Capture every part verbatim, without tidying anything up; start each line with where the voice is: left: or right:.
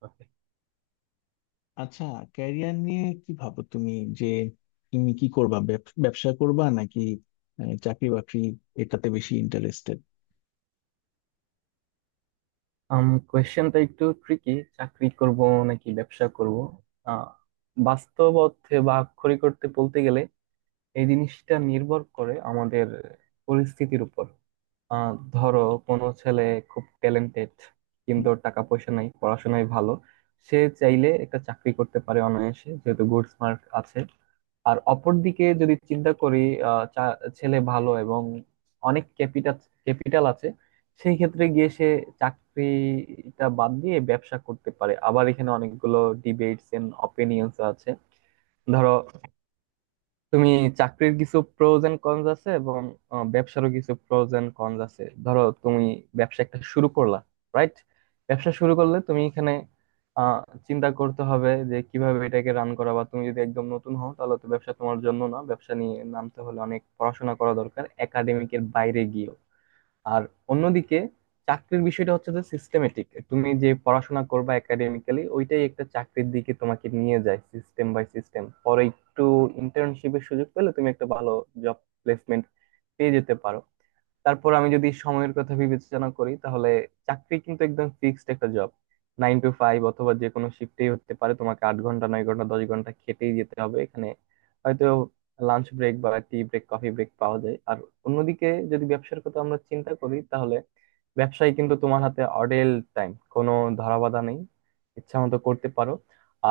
right: Okay.
left: আচ্ছা। Career নিয়ে কি ভাবো তুমি, যে তুমি কি করবা, ব্যব- ব্যবসা করবা নাকি আহ, চাকরি বাকরি, এটাতে বেশি ইন্টারেস্টেড?
right: আম কোয়েশ্চেনটা একটু ট্রিকি, চাকরি করব নাকি ব্যবসা করব? আহ বাস্তব অর্থে বা আক্ষরিক অর্থে বলতে গেলে এই জিনিসটা নির্ভর করে আমাদের পরিস্থিতির উপর। আহ ধরো, কোনো ছেলে খুব ট্যালেন্টেড, কিন্তু
left: হুম।
right: ওর টাকা পয়সা নাই, পড়াশোনায় ভালো। সে চাইলে একটা চাকরি করতে পারে অনায়াসে, যেহেতু গুড মার্ক আছে। আর অপরদিকে যদি চিন্তা করি, আহ, চা- ছেলে ভালো এবং অনেক ক্যাপিটাল ক্যাপিটাল আছে, সেই ক্ষেত্রে গিয়ে সে চাকরিটা বাদ দিয়ে ব্যবসা করতে পারে। আবার এখানে অনেকগুলো ডিবেটস এন্ড অপিনিয়ন্স আছে। ধরো তুমি, চাকরির কিছু প্রোজ এন্ড কনস আছে এবং আহ, ব্যবসারও কিছু প্রোজ এন্ড কনস আছে। ধরো তুমি ব্যবসা একটা শুরু করলা, রাইট? ব্যবসা শুরু করলে তুমি এখানে আহ, চিন্তা করতে হবে যে কিভাবে এটাকে রান করা। বা তুমি যদি একদম নতুন হও, তাহলে তো ব্যবসা তোমার জন্য না। ব্যবসা নিয়ে নামতে হলে অনেক পড়াশোনা করা দরকার একাডেমিকের বাইরে গিয়ে। আর অন্যদিকে চাকরির বিষয়টা হচ্ছে যে সিস্টেমেটিক। তুমি যে পড়াশোনা করবা একাডেমিক্যালি, ওইটাই একটা চাকরির দিকে তোমাকে নিয়ে যায় সিস্টেম বাই সিস্টেম। পরে একটু ইন্টার্নশিপের সুযোগ পেলে তুমি একটা ভালো জব প্লেসমেন্ট পেয়ে যেতে পারো। তারপর আমি যদি সময়ের কথা বিবেচনা করি, তাহলে চাকরি কিন্তু একদম ফিক্সড একটা জব। নাইন টু ফাইভ অথবা যে কোনো শিফটেই হতে পারে, তোমাকে আট ঘন্টা নয় ঘন্টা দশ ঘন্টা খেটেই যেতে হবে। এখানে হয়তো লাঞ্চ ব্রেক বা টি ব্রেক, কফি ব্রেক পাওয়া যায়। আর অন্যদিকে যদি ব্যবসার কথা আমরা চিন্তা করি, তাহলে ব্যবসায় কিন্তু তোমার হাতে অডেল টাইম, কোনো ধরা বাধা নেই, ইচ্ছা মতো করতে পারো।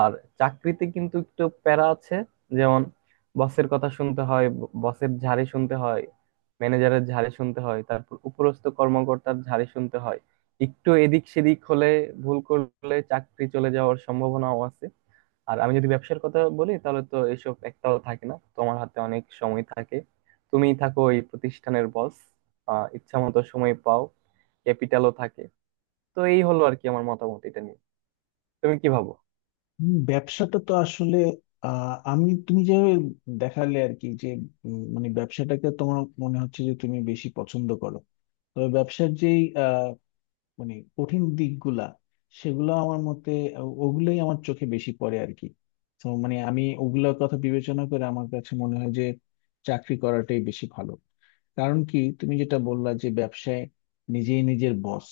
right: আর চাকরিতে কিন্তু একটু প্যারা আছে। যেমন বসের কথা শুনতে হয়, ব- বসের ঝাড়ি শুনতে হয়, ম্যানেজারের ঝাড়ি শুনতে হয়, তারপর উপরস্থ কর্মকর্তার ঝাড়ি শুনতে হয়। একটু এদিক সেদিক হলে, ভুল করলে চাকরি চলে যাওয়ার সম্ভাবনাও আছে। আর আমি যদি ব্যবসার কথা বলি, তাহলে তো এসব একটাও থাকে না, তোমার হাতে অনেক সময় থাকে, তুমি থাকো এই প্রতিষ্ঠানের বস। আহ ইচ্ছা মতো সময় পাও, ক্যাপিটালও থাকে। তো এই হলো আর কি আমার মতামত এটা নিয়ে। তুমি কি ভাবো?
left: ব্যবসাটা তো আসলে, আহ, আমি তুমি যে দেখালে আর কি, যে উম, মানে ব্যবসাটাকে তোমার মনে হচ্ছে যে তুমি বেশি পছন্দ করো। তবে ব্যবসার যেই মানে কঠিন দিকগুলা, সেগুলো আমার মতে ও- ওগুলোই আমার চোখে বেশি পড়ে আর কি। তো মানে আমি ওগুলোর কথা বিবেচনা করে আমার কাছে মনে হয় যে চাকরি করাটাই বেশি ভালো। কারণ কি, তুমি যেটা বললা যে ব্যবসায় নিজেই নিজের বস,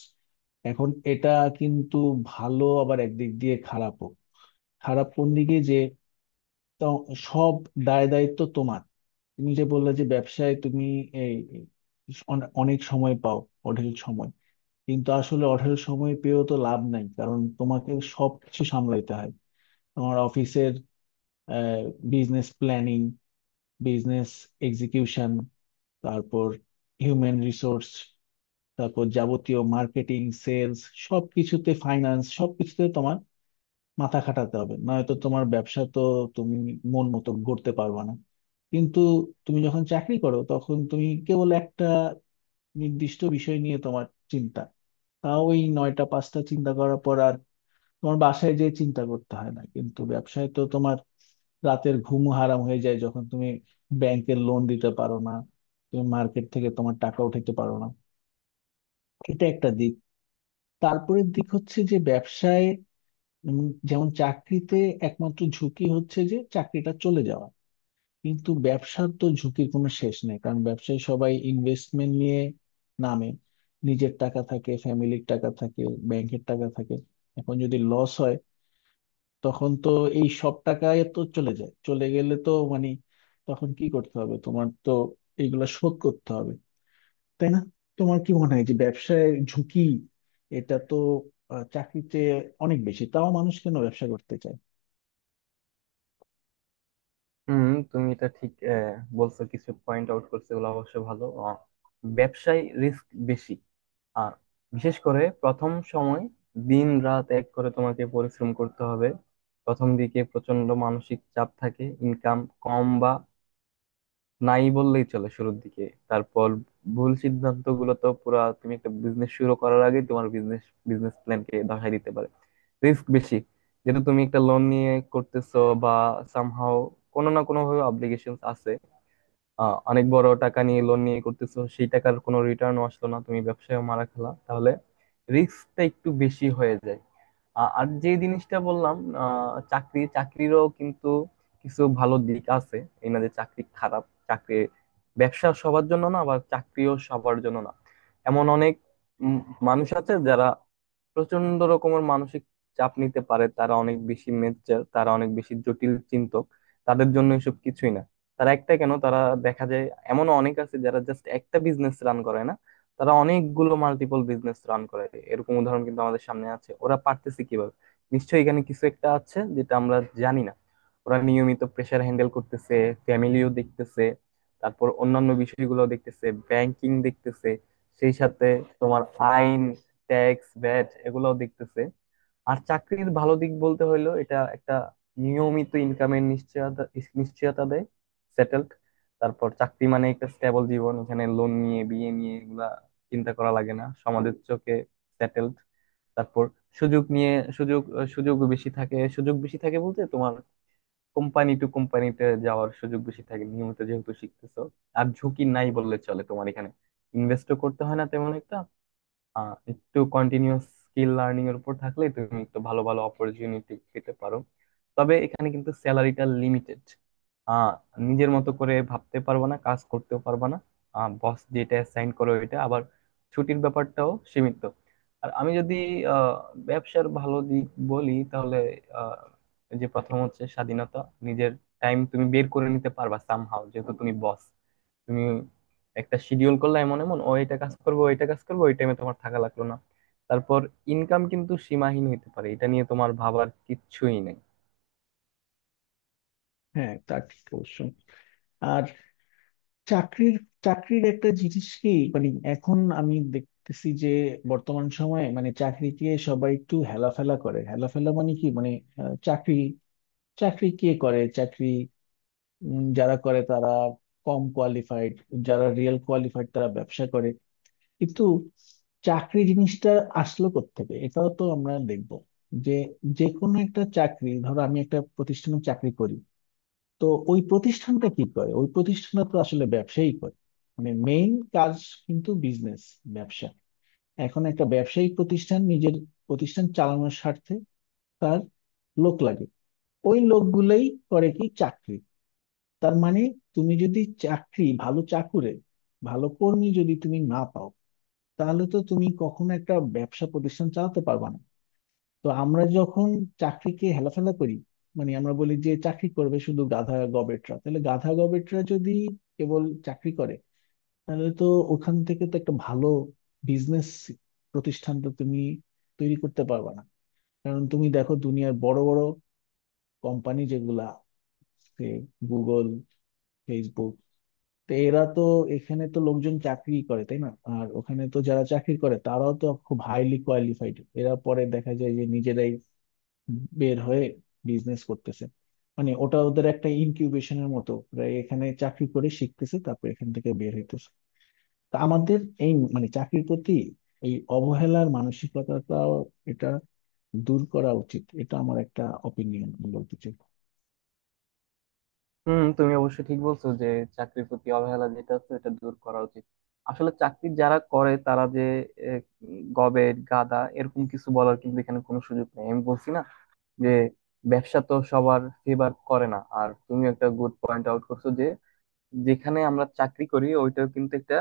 left: এখন এটা কিন্তু ভালো, আবার একদিক দিয়ে খারাপও। খারাপ কোন দিকে যে, তো সব দায় দায়িত্ব তোমার। তুমি যে বললা যে ব্যবসায় তুমি এই অনে- অনেক সময় পাও, অঢেল সময়। কিন্তু আসলে অঢেল সময় পেয়েও তো লাভ নাই, কারণ তোমাকে সবকিছু সামলাইতে হয়। তোমার অফিসের বিজনেস প্ল্যানিং, বিজনেস এক্সিকিউশন, তারপর হিউম্যান রিসোর্স, তারপর যাবতীয় মার্কেটিং, সেলস, সবকিছুতে ফাইন্যান্স, সবকিছুতে তোমার মাথা খাটাতে হবে, নয়তো তোমার ব্যবসা তো তুমি মন মতো গড়তে পারবে না। কিন্তু তুমি যখন চাকরি করো, তখন তুমি কেবল একটা নির্দিষ্ট বিষয় নিয়ে তোমার চিন্তা। তাও ওই নয়টা পাঁচটা চিন্তা করার পর তোমার বাসায় যে চিন্তা করতে হয় না। কিন্তু ব্যবসায় তো তোমার রাতের ঘুম হারাম হয়ে যায়, যখন তুমি ব্যাংকের লোন দিতে পারো না, তুমি মার্কেট থেকে তোমার টাকা উঠাতে পারো না। এটা একটা দিক। তারপরের দিক হচ্ছে যে ব্যবসায় উম, যেমন চাকরিতে একমাত্র ঝুঁকি হচ্ছে যে চাকরিটা চলে যাওয়া, কিন্তু ব্যবসার তো ঝুঁকির কোনো শেষ নেই। কারণ ব্যবসায় সবাই ইনভেস্টমেন্ট নিয়ে নামে, নিজের টাকা থাকে, ফ্যামিলির টাকা থাকে, ব্যাংকের টাকা থাকে। এখন যদি লস হয়, তখন তো এই সব টাকা তো চলে যায়। চলে গেলে তো মানে তখন কি করতে হবে, তোমার তো এগুলা শোধ করতে হবে, তাই না? তোমার কি মনে হয় যে ব্যবসায় ঝুঁকি এটা তো আহ, চাকরির চেয়ে অনেক বেশি, তাও মানুষ কেন ব্যবসা করতে চায়?
right: হুম, তুমি এটা ঠিক আহ, বলছো, কিছু পয়েন্ট আউট করছো, এগুলো অবশ্য ভালো। আহ, ব্যবসায় রিস্ক বেশি। আর বিশেষ করে প্রথম সময় দিন রাত এক করে তোমাকে পরিশ্রম করতে হবে। প্রথম দিকে প্রচন্ড মানসিক চাপ থাকে, ইনকাম কম বা নাই বললেই চলে শুরুর দিকে। তারপর ভুল সিদ্ধান্ত গুলো তো পুরা তুমি একটা বিজনেস শুরু করার আগে তোমার বিজনেস বিজনেস প্ল্যানকে ধসাই দিতে পারে। রিস্ক বেশি, যেহেতু তুমি একটা লোন নিয়ে করতেছো, বা সামহাও কোনো না কোনো ভাবে অব্লিগেশন আছে। আহ অনেক বড় টাকা নিয়ে, লোন নিয়ে করতেছো, সেই টাকার কোনো রিটার্নও আসলো না, তুমি ব্যবসায় মারা খেলা, তাহলে রিস্কটা একটু বেশি হয়ে যায়। আ- আর যে জিনিসটা বললাম, আহ, চাকরি চাকরিরও কিন্তু কিছু ভালো দিক আছে। এই না যে চাকরি খারাপ। চাকরি, ব্যবসা সবার জন্য না, আবার চাকরিও সবার জন্য না। এমন অনেক উম, মানুষ আছে যারা প্রচন্ড রকমের মানসিক চাপ নিতে পারে, তারা অনেক বেশি মেচ্চার, তারা অনেক বেশি জটিল চিন্তক, তাদের জন্য এসব কিছুই না। তারা একটা, কেন তারা দেখা যায়, এমনও অনেক আছে যারা জাস্ট একটা বিজনেস রান করে না, তারা অনেকগুলো মাল্টিপল বিজনেস রান করে। এরকম উদাহরণ কিন্তু আমাদের সামনে আছে। ওরা পারতেছে কিভাবে? নিশ্চয়ই এখানে কিছু একটা আছে যেটা আমরা জানি না। ওরা নিয়মিত প্রেসার হ্যান্ডেল করতেছে, ফ্যামিলিও দেখতেছে, তারপর অন্যান্য বিষয়গুলো দেখতেছে, ব্যাংকিং দেখতেছে, সেই সাথে তোমার আইন, ট্যাক্স, ভ্যাট এগুলোও দেখতেছে। আর চাকরির ভালো দিক বলতে হইলো এটা একটা নিয়মিত ইনকামের নিশ্চয়তা নিশ্চয়তা দেয়, সেটেলড। তারপর চাকরি মানে একটা স্টেবল জীবন, এখানে লোন নিয়ে, বিয়ে নিয়ে এগুলা চিন্তা করা লাগে না, সমাজের চোখে সেটেলড। তারপর সুযোগ নিয়ে, সুযোগ সুযোগ বেশি থাকে সুযোগ বেশি থাকে বলতে তোমার কোম্পানি টু কোম্পানিতে যাওয়ার সুযোগ বেশি থাকে, নিয়মিত যেহেতু শিখতেছো। আর ঝুঁকি নাই বললে চলে, তোমার এখানে ইনভেস্টও করতে হয় না তেমন একটা। আহ, একটু কন্টিনিউয়াস স্কিল লার্নিং এর উপর থাকলে তুমি একটু ভালো ভালো অপরচুনিটি পেতে পারো। তবে এখানে কিন্তু স্যালারিটা লিমিটেড। আহ নিজের মতো করে ভাবতে পারবা না, কাজ করতেও পারবা না, বস যেটা সাইন করো এটা আবার। ছুটির ব্যাপারটাও সীমিত। আর আমি যদি আহ ব্যবসার ভালো দিক বলি, তাহলে আহ যে প্রথম হচ্ছে স্বাধীনতা। নিজের টাইম তুমি বের করে নিতে পারবা সামহাও, যেহেতু তুমি বস। তুমি একটা শিডিউল করলা, এমন এমন ও, এটা কাজ করবে ওইটা কাজ করবে, ওই টাইমে তোমার থাকা লাগলো না। তারপর ইনকাম কিন্তু সীমাহীন হতে পারে, এটা নিয়ে তোমার ভাবার কিচ্ছুই নেই।
left: হ্যাঁ, তা ঠিক অবশ্যই। আর চাকরির চাকরির একটা জিনিস কি, মানে এখন আমি দেখতেছি যে বর্তমান সময়ে মানে চাকরিকে সবাই একটু হেলাফেলা করে। হেলাফেলা মানে কি, মানে আহ, চাকরি চাকরি কে করে? চাকরি উম, যারা করে তারা কম কোয়ালিফাইড, যারা রিয়েল কোয়ালিফাইড তারা ব্যবসা করে। কিন্তু চাকরি জিনিসটা আসলো কোত্থেকে, এটাও তো আমরা দেখব। যে যে কোনো একটা চাকরি, ধরো আমি একটা প্রতিষ্ঠানে চাকরি করি, তো ওই প্রতিষ্ঠানটা কি করে? ওই প্রতিষ্ঠানটা তো আসলে ব্যবসায়ী করে, মানে মেইন কাজ কিন্তু বিজনেস, ব্যবসা। এখন একটা ব্যবসায়িক প্রতিষ্ঠান নিজের প্রতিষ্ঠান চালানোর স্বার্থে তার লোক লাগে। ওই লোকগুলোই করে কি? চাকরি। তার মানে তুমি যদি চাকরি ভালো চাকুরে, ভালো কর্মী যদি তুমি না পাও, তাহলে তো তুমি কখনো একটা ব্যবসা প্রতিষ্ঠান চালাতে পারবে না। তো আমরা যখন চাকরিকে হেলাফেলা করি, মানে আমরা বলি যে চাকরি করবে শুধু গাধা গবেটরা, তাহলে গাধা গবেটরা যদি কেবল চাকরি করে, তাহলে তো ওখান থেকে তো একটা ভালো বিজনেস প্রতিষ্ঠান তো তুমি তৈরি করতে পারবে না। কারণ তুমি দেখো দুনিয়ার বড় বড় কোম্পানি, যেগুলা গুগল, ফেসবুক, তো এরা তো, এখানে তো লোকজন চাকরি করে, তাই না? আর ওখানে তো যারা চাকরি করে তারাও তো খুব হাইলি কোয়ালিফাইড। এরা পরে দেখা যায় যে নিজেরাই বের হয়ে বিজনেস করতেছে। মানে ওটা ওদের একটা ইনকিউবেশনের মতো, ওরা এখানে চাকরি করে শিখতেছে, তারপর এখান থেকে বের হইতেছে। তা আমাদের এই মানে চাকরির প্রতি এই অবহেলার মানসিকতাটাও, এটা দূর করা উচিত। এটা আমার একটা অপিনিয়ন বলতে চাই।
right: হুম, তুমি অবশ্য ঠিক বলছো যে চাকরির প্রতি অবহেলা যেটা আছে এটা দূর করা উচিত। আসলে চাকরি যারা করে তারা যে আহ, গবের গাদা, এরকম কিছু বলার কিন্তু এখানে কোনো সুযোগ নেই। আমি বলছি না যে ব্যবসা তো সবার ফেভার করে না। আর তুমি একটা গুড পয়েন্ট আউট করছো যে যেখানে আমরা চাকরি করি ওইটাও কিন্তু একটা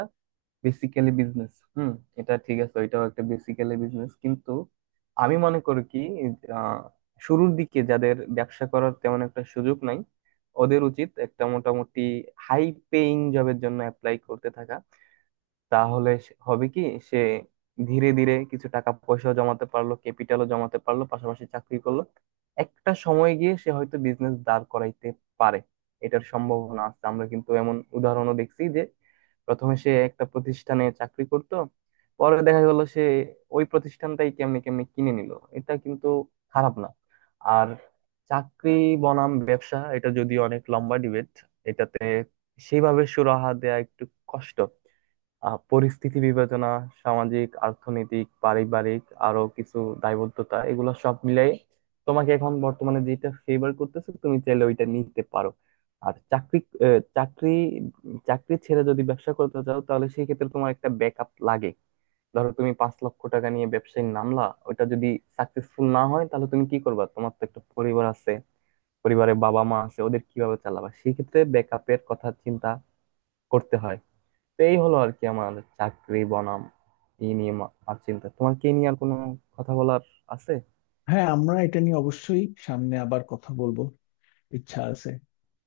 right: বেসিক্যালি বিজনেস। হুম, এটা ঠিক আছে, ওইটাও একটা বেসিক্যালি বিজনেস। কিন্তু আমি মনে করি কি, আহ, শুরুর দিকে যাদের ব্যবসা করার তেমন একটা সুযোগ নাই, ওদের উচিত একটা মোটামুটি হাই পেইং জবের জন্য অ্যাপ্লাই করতে থাকা। তাহলে সে- হবে কি, সে ধীরে ধীরে কিছু টাকা পয়সা জমাতে পারলো, ক্যাপিটালও জমাতে পারলো, পাশাপাশি চাকরি করলো। একটা সময় গিয়ে সে হয়তো বিজনেস দাঁড় করাইতে পারে। এটার সম্ভাবনা আছে, আমরা কিন্তু এমন উদাহরণও দেখছি। প্রথমে সে একটা প্রতিষ্ঠানে চাকরি করত, পরে দেখা গেল সে ওই প্রতিষ্ঠানটাই কেমনে কেমনে কিনে নিল। এটা কিন্তু খারাপ না। আর চাকরি বনাম ব্যবসা, এটা যদি অনেক লম্বা ডিবেট, এটাতে সেইভাবে সুরাহা দেয়া একটু কষ্ট। আহ, পরিস্থিতি বিবেচনা, সামাজিক, অর্থনৈতিক, পারিবারিক, আরো কিছু দায়বদ্ধতা এগুলো সব মিলাই তোমাকে এখন বর্তমানে যেটা ফেভার করতেছে, তুমি চাইলে ওইটা নিতে পারো। আর চাকরি আহ, চাকরি চাকরি ছেড়ে যদি ব্যবসা করতে চাও, তাহলে সেই ক্ষেত্রে তোমার একটা ব্যাকআপ লাগে। ধরো তুমি পাঁচ লক্ষ টাকা নিয়ে ব্যবসায় নামলা, ওটা যদি সাকসেসফুল না হয়, তাহলে তুমি কি করবা? তোমার তো একটা পরিবার আছে, পরিবারে বাবা মা আছে, ওদের কিভাবে চালাবা? সেই ক্ষেত্রে ব্যাকআপের কথা চিন্তা করতে হয়। তো এই হলো আর কি আমার চাকরি বনাম ই নিয়ে মা- আর চিন্তা। তোমার কি নিয়ে আর কোনো কথা বলার আছে?
left: হ্যাঁ, আমরা এটা নিয়ে অবশ্যই সামনে আবার কথা বলবো, ইচ্ছা আছে।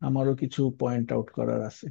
left: আমারও কিছু পয়েন্ট আউট করার আছে।